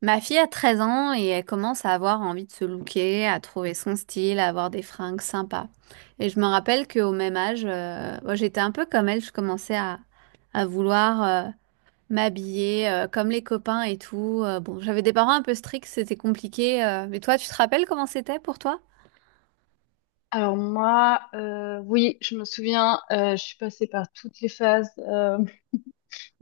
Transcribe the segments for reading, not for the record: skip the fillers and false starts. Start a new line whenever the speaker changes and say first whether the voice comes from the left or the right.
right: Ma fille a 13 ans et elle commence à avoir envie de se looker, à trouver son style, à avoir des fringues sympas. Et je me rappelle qu'au même âge, moi, j'étais un peu comme elle, je commençais à vouloir m'habiller comme les copains et tout. Bon, j'avais des parents un peu stricts, c'était compliqué. Mais toi, tu te rappelles comment c'était pour toi?
left: Alors moi, oui, je me souviens, je suis passée par toutes les phases,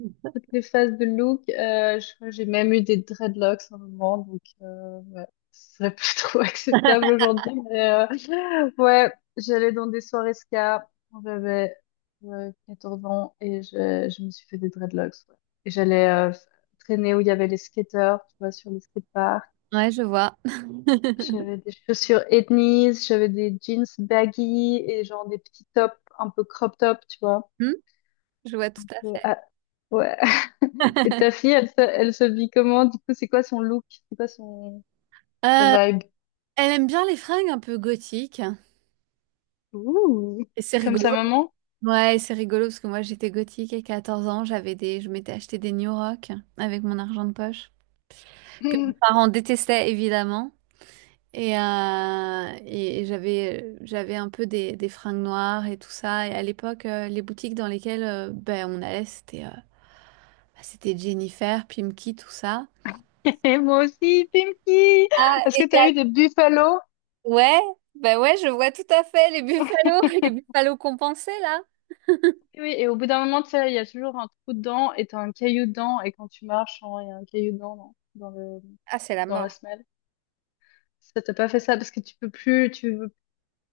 left: toutes les phases de look. Je crois que j'ai même eu des dreadlocks à un moment, donc ouais, ce serait plus trop acceptable aujourd'hui. Mais ouais, j'allais dans des soirées ska quand j'avais 14 ans et je me suis fait des dreadlocks. Ouais. Et j'allais traîner où il y avait les skateurs, tu vois, sur les skateparks.
right: Ouais, je vois.
left: J'avais des chaussures ethnies, j'avais des jeans baggy et genre des petits tops un peu crop top, tu vois.
right: Hmm je vois tout à fait.
left: Ah, ouais. Et ta fille, elle, elle se vit comment? Du coup, c'est quoi son look? C'est quoi son sa
right: Euh,
left: vibe?
right: Elle aime bien les fringues un peu gothiques.
left: Ouh.
right: Et c'est
left: Comme sa
right: rigolo.
left: maman?
right: Ouais, c'est rigolo parce que moi j'étais gothique et 14 ans, j'avais des je m'étais acheté des New Rock avec mon argent de poche que mes parents détestaient évidemment et j'avais un peu des fringues noires et tout ça, et à l'époque les boutiques dans lesquelles ben on allait c'était c'était Jennifer, Pimkie, tout ça.
left: Et moi aussi, Pimki!
right: Ah,
left: Est-ce
right: et
left: que
right: il y
left: t'as
right: a-
left: eu des buffalo?
right: Ouais, ben ouais, je vois tout à fait les Buffalo, les Buffalo compensés là.
left: Oui, oui, et au bout d'un moment, tu sais, il y a toujours un trou dedans et t'as un caillou dedans. Et quand tu marches, genre, il y a un caillou dedans dans, dans le,
right: Ah, c'est la
left: dans la
right: mort.
left: semelle. Ça t'a pas fait ça parce que tu peux plus, tu veux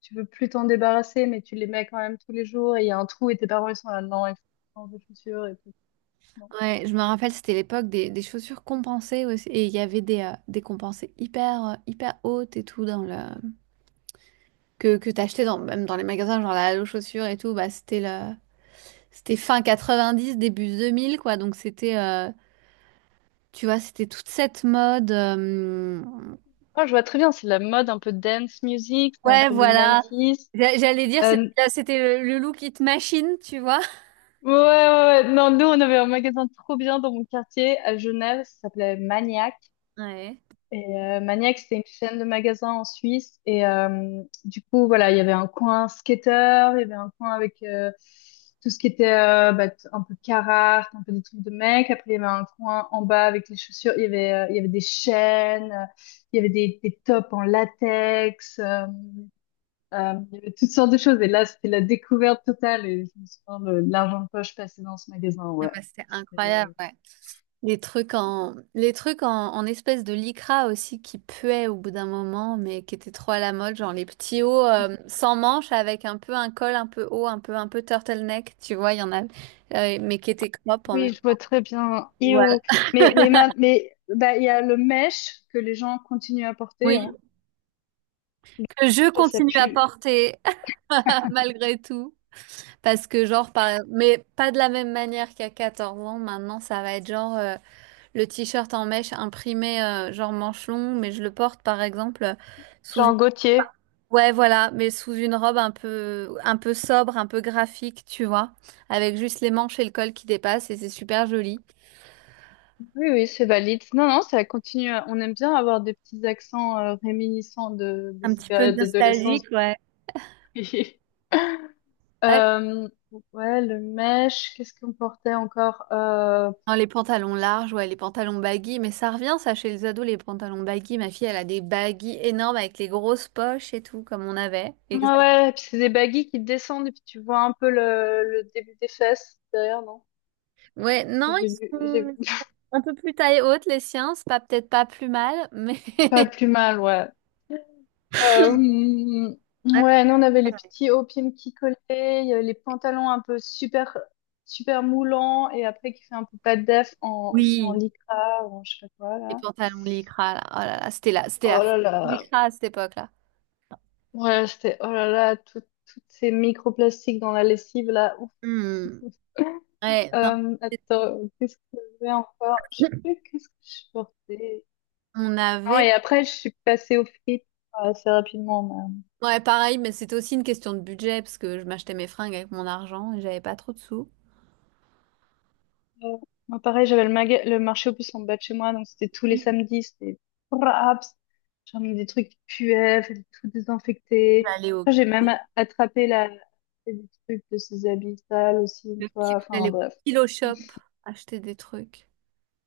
left: tu veux plus t'en débarrasser, mais tu les mets quand même tous les jours et il y a un trou et tes parents ils sont là, non, il faut changer de chaussures et tout. Non.
right: Ouais, je me rappelle, c'était l'époque des chaussures compensées aussi. Et il y avait des compensées hyper hautes et tout. Que t'achetais dans, même dans les magasins, genre la Halo Chaussures et tout. Bah, c'était fin 90, début 2000, quoi. Donc, c'était, tu vois, c'était toute cette mode.
left: Ah, je vois très bien, c'est la mode un peu dance music, c'est un
right: Ouais,
left: peu les
right: voilà.
left: nineties.
right: J'allais dire, c'était
left: Euh,
right: c'était le look it machine, tu vois.
left: ouais, ouais, ouais, non, nous on avait un magasin trop bien dans mon quartier à Genève, ça s'appelait Maniac.
right: Ouais.
left: Et Maniac, c'était une chaîne de magasins en Suisse. Et du coup, voilà, il y avait un coin skater, il y avait un coin avec tout ce qui était bah, un peu Carhartt, un peu des trucs de mecs. Après, il y avait un coin en bas avec les chaussures. Il y avait des chaînes, il y avait des tops en latex. Il y avait toutes sortes de choses. Et là, c'était la découverte totale. Et je me souviens de l'argent de poche passé dans ce magasin.
right: Ah,
left: Ouais.
right: bah, c'était incroyable, ouais. Les trucs en espèce de lycra aussi qui puaient au bout d'un moment, mais qui étaient trop à la mode, genre les petits hauts sans manches avec un peu un col un peu haut, un peu turtleneck, tu vois, il y en a, mais qui étaient crop en
left: Oui,
right: même.
left: je vois très bien.
right: Voilà.
left: Io. Mais bah, il y a le mesh que les gens continuent à porter.
right: Oui,
left: Hein.
right: que je
left: Ça
right: continue à
left: pue.
right: porter malgré tout, parce que genre, mais pas de la même manière qu'à 14 ans. Maintenant, ça va être genre le t-shirt en mèche imprimé genre manche longue, mais je le porte par exemple sous
left: Jean Gaultier.
right: ouais, voilà, mais sous une robe un peu sobre, un peu graphique, tu vois, avec juste les manches et le col qui dépassent, et c'est super joli.
left: Oui, oui, c'est valide. Non, non, ça continue. On aime bien avoir des petits accents réminiscents de
right: Un
left: ces
right: petit peu
left: périodes d'adolescence.
right: nostalgique, ouais. Ouais.
left: Euh, ouais, le mesh, qu'est-ce qu'on portait encore?
right: Non, les pantalons larges, ouais, les pantalons baggy, mais ça revient, ça, chez les ados, les pantalons baggy. Ma fille, elle a des baggy énormes avec les grosses poches et tout, comme on avait.
left: Ouais,
right: Exact.
left: ouais, et puis c'est des baggy qui descendent et puis tu vois un peu le début des fesses derrière, non?
right: Ouais,
left: Ça,
right: non, ils
left: j'ai vu, j'ai vu.
right: sont un peu plus taille haute, les siens, c'est pas peut-être pas plus mal, mais.
left: Pas plus mal, ouais. Euh, hum,
right: Ouais,
left: ouais, nous on avait
right: ouais,
left: les
right: ouais.
left: petits hauts pieds qui collaient, il y avait les pantalons un peu super super moulants et après qui fait un peu pas def en aussi en
right: Oui.
left: lycra ou en je sais pas quoi
right: Les
left: là.
right: pantalons lycra, là, oh là là, c'était la
left: Oh là
right: folie
left: là.
right: lycra à cette époque-là.
left: Ouais, c'était oh là là toutes ces microplastiques dans la lessive là. Ouf.
right: Hmm. Ouais, non.
left: Attends, qu'est-ce que j'avais encore? Je sais plus qu'est-ce que je portais.
right: On
left: Non,
right: avait.
left: et après je suis passée aux frites assez rapidement.
right: Ouais, pareil, mais c'était aussi une question de budget parce que je m'achetais mes fringues avec mon argent et j'avais pas trop de sous.
left: Euh, Moi, pareil, j'avais le marché aux puces en bas de chez moi, donc c'était tous les samedis, c'était raps. J'emmenais des trucs qui puaient, fallait tout désinfecter.
right: J'allais au...
left: Après, j'ai même attrapé des trucs de ses habits sales aussi une
right: le ki-
left: fois. Enfin,
right: j'allais au
left: bref.
right: Kilo Shop acheter des trucs.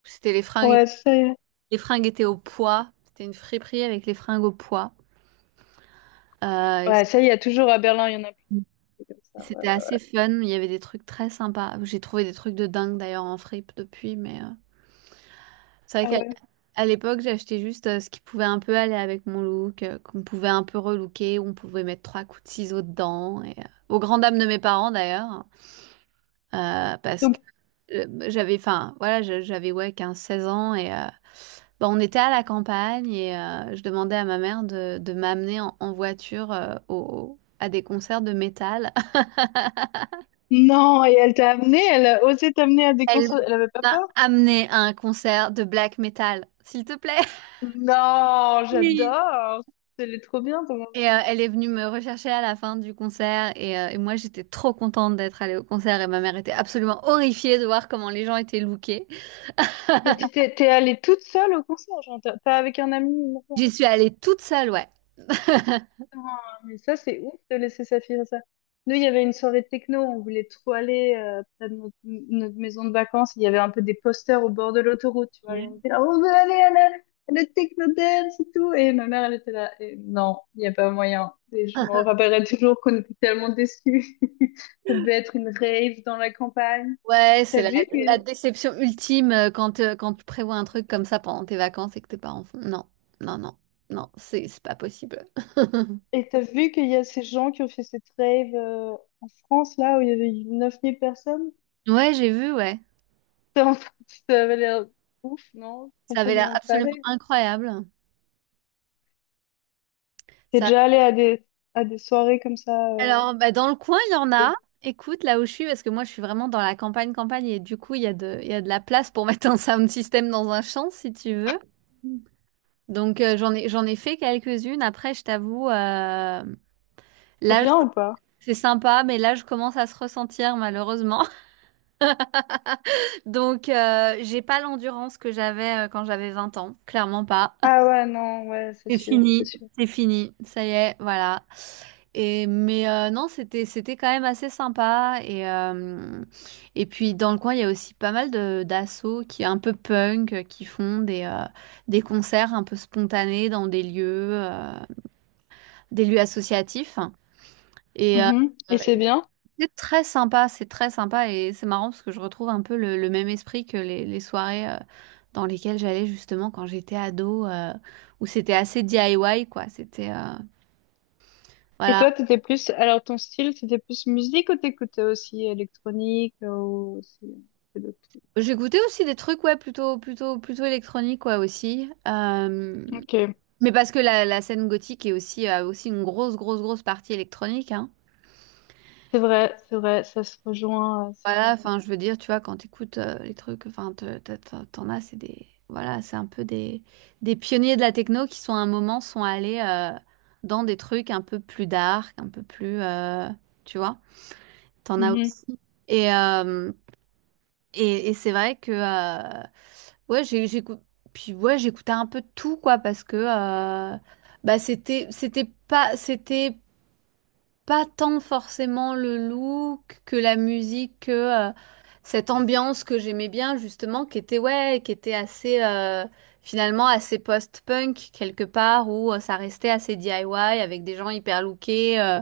right: C'était les fringues,
left: Ouais, ça y est.
right: les fringues étaient au poids. C'était une friperie avec les fringues au poids. Et
left: Ouais, ça y est, toujours à Berlin, il y en a plus. C'est comme ça. Ouais,
right: c'était
left: ouais.
right: assez fun. Il y avait des trucs très sympas. J'ai trouvé des trucs de dingue d'ailleurs en fripe depuis, mais. C'est
left: Ah
right: vrai
left: ouais.
right: qu'à à l'époque, j'achetais juste ce qui pouvait un peu aller avec mon look, qu'on pouvait un peu relooker, où on pouvait mettre trois coups de ciseaux dedans. Et, aux grandes dames de mes parents d'ailleurs, parce que
left: Donc,
right: j'avais, enfin, voilà, j'avais, ouais, 15 16 ans et bah, on était à la campagne et je demandais à ma mère de m'amener en voiture à des concerts de métal.
left: non, et elle t'a amené, elle a osé t'amener à des
right: Elle
left: concerts. Elle avait pas peur?
right: m'a amené à un concert de black metal, s'il te plaît.
left: Non,
right: Oui.
left: j'adore. Elle trop bien.
right: Et elle est venue me rechercher à la fin du concert et moi j'étais trop contente d'être allée au concert et ma mère était absolument horrifiée de voir comment les gens étaient lookés.
left: Mais tu t'es allée toute seule au concert, genre pas avec un ami, ni rien.
right: J'y suis allée toute seule, ouais.
left: Ah, mais ça, c'est ouf de laisser sa fille faire ça. Nous, il y avait une soirée techno, on voulait trop aller près de notre maison de vacances. Il y avait un peu des posters au bord de l'autoroute, tu vois. Et
right: Ouais.
left: on était là, on veut aller à la techno dance et tout. Et ma mère, elle était là. Et non, il n'y a pas moyen. Et je me rappellerai toujours qu'on était tellement déçus. Ça devait être une rave dans la campagne.
right: Ouais,
left: T'as
right: c'est la,
left: vu
right: la
left: que
right: déception ultime quand tu prévois un truc comme ça pendant tes vacances et que tes parents font non, non, non, non, c'est pas possible.
left: Et t'as vu qu'il y a ces gens qui ont fait cette rave en France, là, où il y avait 9 000 personnes?
right: Ouais, j'ai vu, ouais.
left: T'es en train- Ça avait l'air ouf, non?
right: Ça avait l'air
left: Complètement
right: absolument
left: taré.
right: incroyable.
left: T'es
right: Ça
left: déjà allé à des soirées comme ça?
right: Alors, bah, dans le coin, il y en a.
left: C'est
right: Écoute, là où je suis, parce que moi, je suis vraiment dans la campagne, campagne, et du coup, il y a de la place pour mettre un sound system dans un champ, si tu veux. Donc, j'en ai fait quelques-unes. Après, je t'avoue,
left: c'est
right: là,
left: bien ou pas?
right: c'est sympa, mais là, je commence à se ressentir, malheureusement. Donc, j'ai pas l'endurance que j'avais quand j'avais 20 ans. Clairement pas.
left: Ah ouais, non, ouais, c'est
right: C'est
left: sûr, c'est
right: fini,
left: sûr.
right: c'est fini, ça y est, voilà. Et mais non, c'était quand même assez sympa et puis dans le coin il y a aussi pas mal de d'assos qui est un peu punk qui font des concerts un peu spontanés dans des lieux associatifs et
left: Mhm. Et c'est bien?
right: c'est très sympa et c'est marrant parce que je retrouve un peu le même esprit que les soirées dans lesquelles j'allais justement quand j'étais ado, où c'était assez DIY, quoi. C'était,
left: Et
right: voilà.
left: toi, Alors, ton style, c'était plus musique ou t'écoutais aussi électronique ou aussi un peu d'autres trucs?
right: J'ai goûté aussi des trucs, ouais, plutôt, plutôt, plutôt électroniques, ouais, aussi.
left: Ok,
right: Mais parce que la scène gothique est aussi, a aussi une grosse, grosse, grosse partie électronique, hein.
left: c'est vrai, ça se rejoint à
right: Voilà,
left: certains
right: enfin, je veux dire, tu vois, quand t'écoutes les trucs, enfin, t'en as, c'est des, voilà, c'est un peu des pionniers de la techno qui sont à un moment sont allés dans des trucs un peu plus dark, un peu plus, tu vois, t'en
left: points.
right: as
left: Mhm.
right: aussi. Et, euh, et c'est vrai que ouais j'ai j'écoute puis ouais, j'écoutais un peu de tout quoi parce que euh, bah c'était pas tant forcément le look que la musique que cette ambiance que j'aimais bien, justement, qui était, ouais, qui était assez finalement assez post-punk quelque part où ça restait assez DIY avec des gens hyper lookés,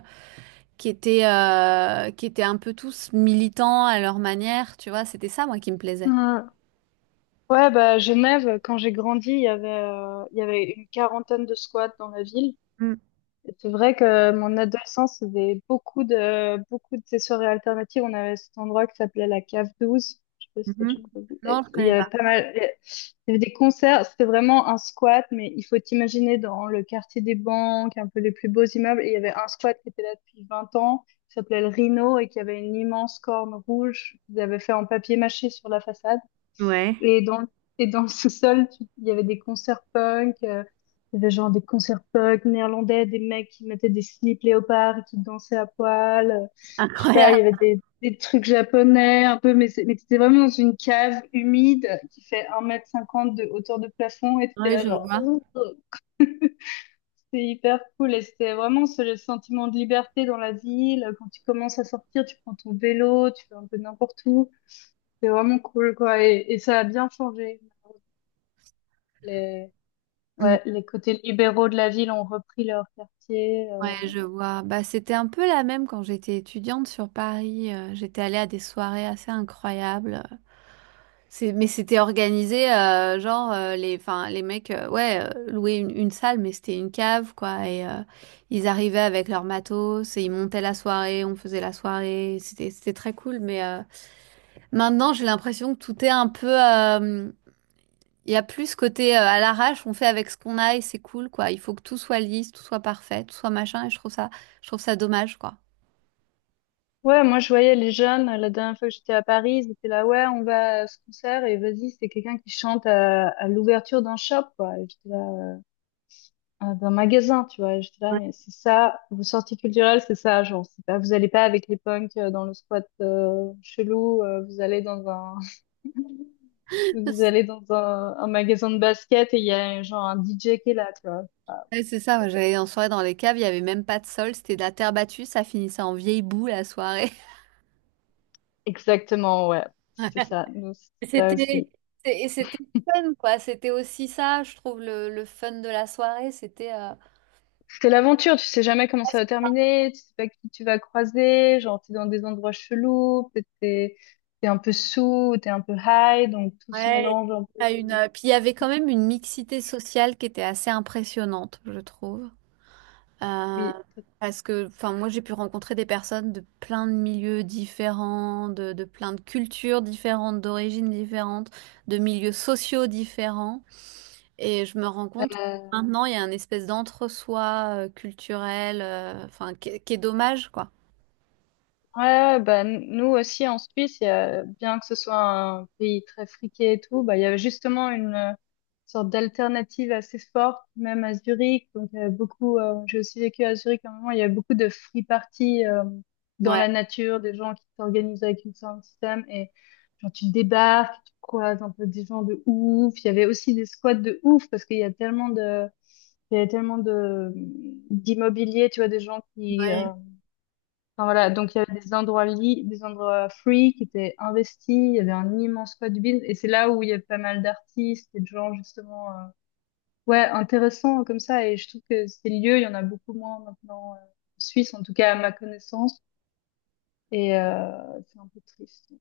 right: qui étaient un peu tous militants à leur manière, tu vois, c'était ça moi qui me plaisait.
left: Ouais. Ouais, bah, à Genève, quand j'ai grandi, il y avait une quarantaine de squats dans la ville. Et c'est vrai que mon adolescence, il y avait beaucoup de ces soirées alternatives. On avait cet endroit qui s'appelait la Cave 12. Je sais pas si t'as déjà
right: Mhm.
left: entendu.
right: Non,
left: Et
right: je
left: il y
right: connais pas.
left: avait pas mal, il y avait des concerts. C'était vraiment un squat, mais il faut t'imaginer dans le quartier des banques, un peu les plus beaux immeubles. Et il y avait un squat qui était là depuis 20 ans, qui s'appelait le Rhino et qui avait une immense corne rouge qu'ils avaient fait en papier mâché sur la façade.
right: Ouais.
left: Et dans, et dans le sous-sol, il y avait des concerts punk, il y avait genre des concerts punk néerlandais, des mecs qui mettaient des slips léopards et qui dansaient à poil. Je sais pas,
right: Incroyable.
left: il y avait des trucs japonais un peu, mais mais t'étais vraiment dans une cave humide qui fait 1,50 m de hauteur de plafond et t'étais
right: Oui,
left: là
right: je
left: genre,
right: vois.
left: ouh. C'était hyper cool et c'était vraiment ce sentiment de liberté dans la ville. Quand tu commences à sortir, tu prends ton vélo, tu fais un peu n'importe où. C'est vraiment cool, quoi. Et ça a bien changé.
right: Mm.
left: Ouais, les côtés libéraux de la ville ont repris leur quartier.
right: Ouais, je vois. Bah, c'était un peu la même quand j'étais étudiante sur Paris. J'étais allée à des soirées assez incroyables. C'est, mais c'était organisé, genre, enfin, les mecs, ouais, louaient une salle, mais c'était une cave, quoi. Et ils arrivaient avec leur matos et ils montaient la soirée, on faisait la soirée. C'était, très cool. Mais maintenant, j'ai l'impression que tout est un peu. Il y a plus ce côté à l'arrache, on fait avec ce qu'on a et c'est cool, quoi. Il faut que tout soit lisse, tout soit parfait, tout soit machin, et je trouve ça dommage, quoi.
left: Ouais, moi je voyais les jeunes, la dernière fois que j'étais à Paris, ils étaient là, ouais, on va à ce concert et vas-y, c'est quelqu'un qui chante à l'ouverture d'un shop, quoi. Et j'étais là, ah, d'un magasin, tu vois. Et j'étais là, mais c'est ça, vos sorties culturelles, c'est ça, genre, c'est pas, vous allez pas avec les punks dans le squat chelou, vous allez dans un, vous allez dans un magasin de basket et il y a genre un DJ qui est là, tu vois. Enfin.
right: Ouais, c'est ça, moi j'allais en soirée dans les caves, il n'y avait même pas de sol, c'était de la terre battue, ça finissait en vieille boue la soirée.
left: Exactement, ouais. C'était ça. Nous, c'était
right: Et
left: ça
right: C'était,
left: aussi.
right: et c'était fun, quoi. C'était aussi ça, je trouve, le fun de la soirée.
left: C'est l'aventure, tu sais jamais comment ça va terminer, tu sais pas qui tu vas croiser, genre t'es dans des endroits chelous, peut-être t'es un peu sous, t'es un peu high, donc tout se
right: Ouais.
left: mélange un peu.
right: Puis il y avait quand même une mixité sociale qui était assez impressionnante, je trouve. Euh,
left: Oui.
right: Parce que, enfin, moi, j'ai pu rencontrer des personnes de plein de milieux différents, de plein de cultures différentes, d'origines différentes, de milieux sociaux différents. Et je me rends compte que maintenant, il y a un espèce d'entre-soi culturel, enfin, qui est dommage, quoi.
left: Ouais, ouais, bah, nous aussi en Suisse, bien que ce soit un pays très friqué et tout, bah, il y avait justement une sorte d'alternative assez forte, même à Zurich. Donc, il y avait beaucoup, j'ai aussi vécu à Zurich à un moment, il y avait beaucoup de free parties dans
right: Ouais,
left: la nature, des gens qui s'organisent avec une sorte de système et genre tu débarques, tu croises un peu des gens de ouf. Il y avait aussi des squats de ouf parce qu'il y a tellement de d'immobilier, tu vois, des gens qui
right: ouais.
left: Enfin, voilà, donc il y avait des endroits des endroits free qui étaient investis, il y avait un immense code build et c'est là où il y a pas mal d'artistes et de gens justement ouais, intéressants comme ça et je trouve que ces lieux, il y en a beaucoup moins maintenant en Suisse en tout cas à ma connaissance et c'est un peu triste.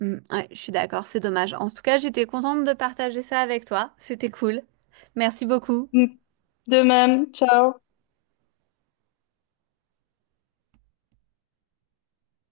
right: Mm, ouais, je suis d'accord, c'est dommage. En tout cas, j'étais contente de partager ça avec toi. C'était cool. Merci beaucoup.
left: Mm. De même, ciao.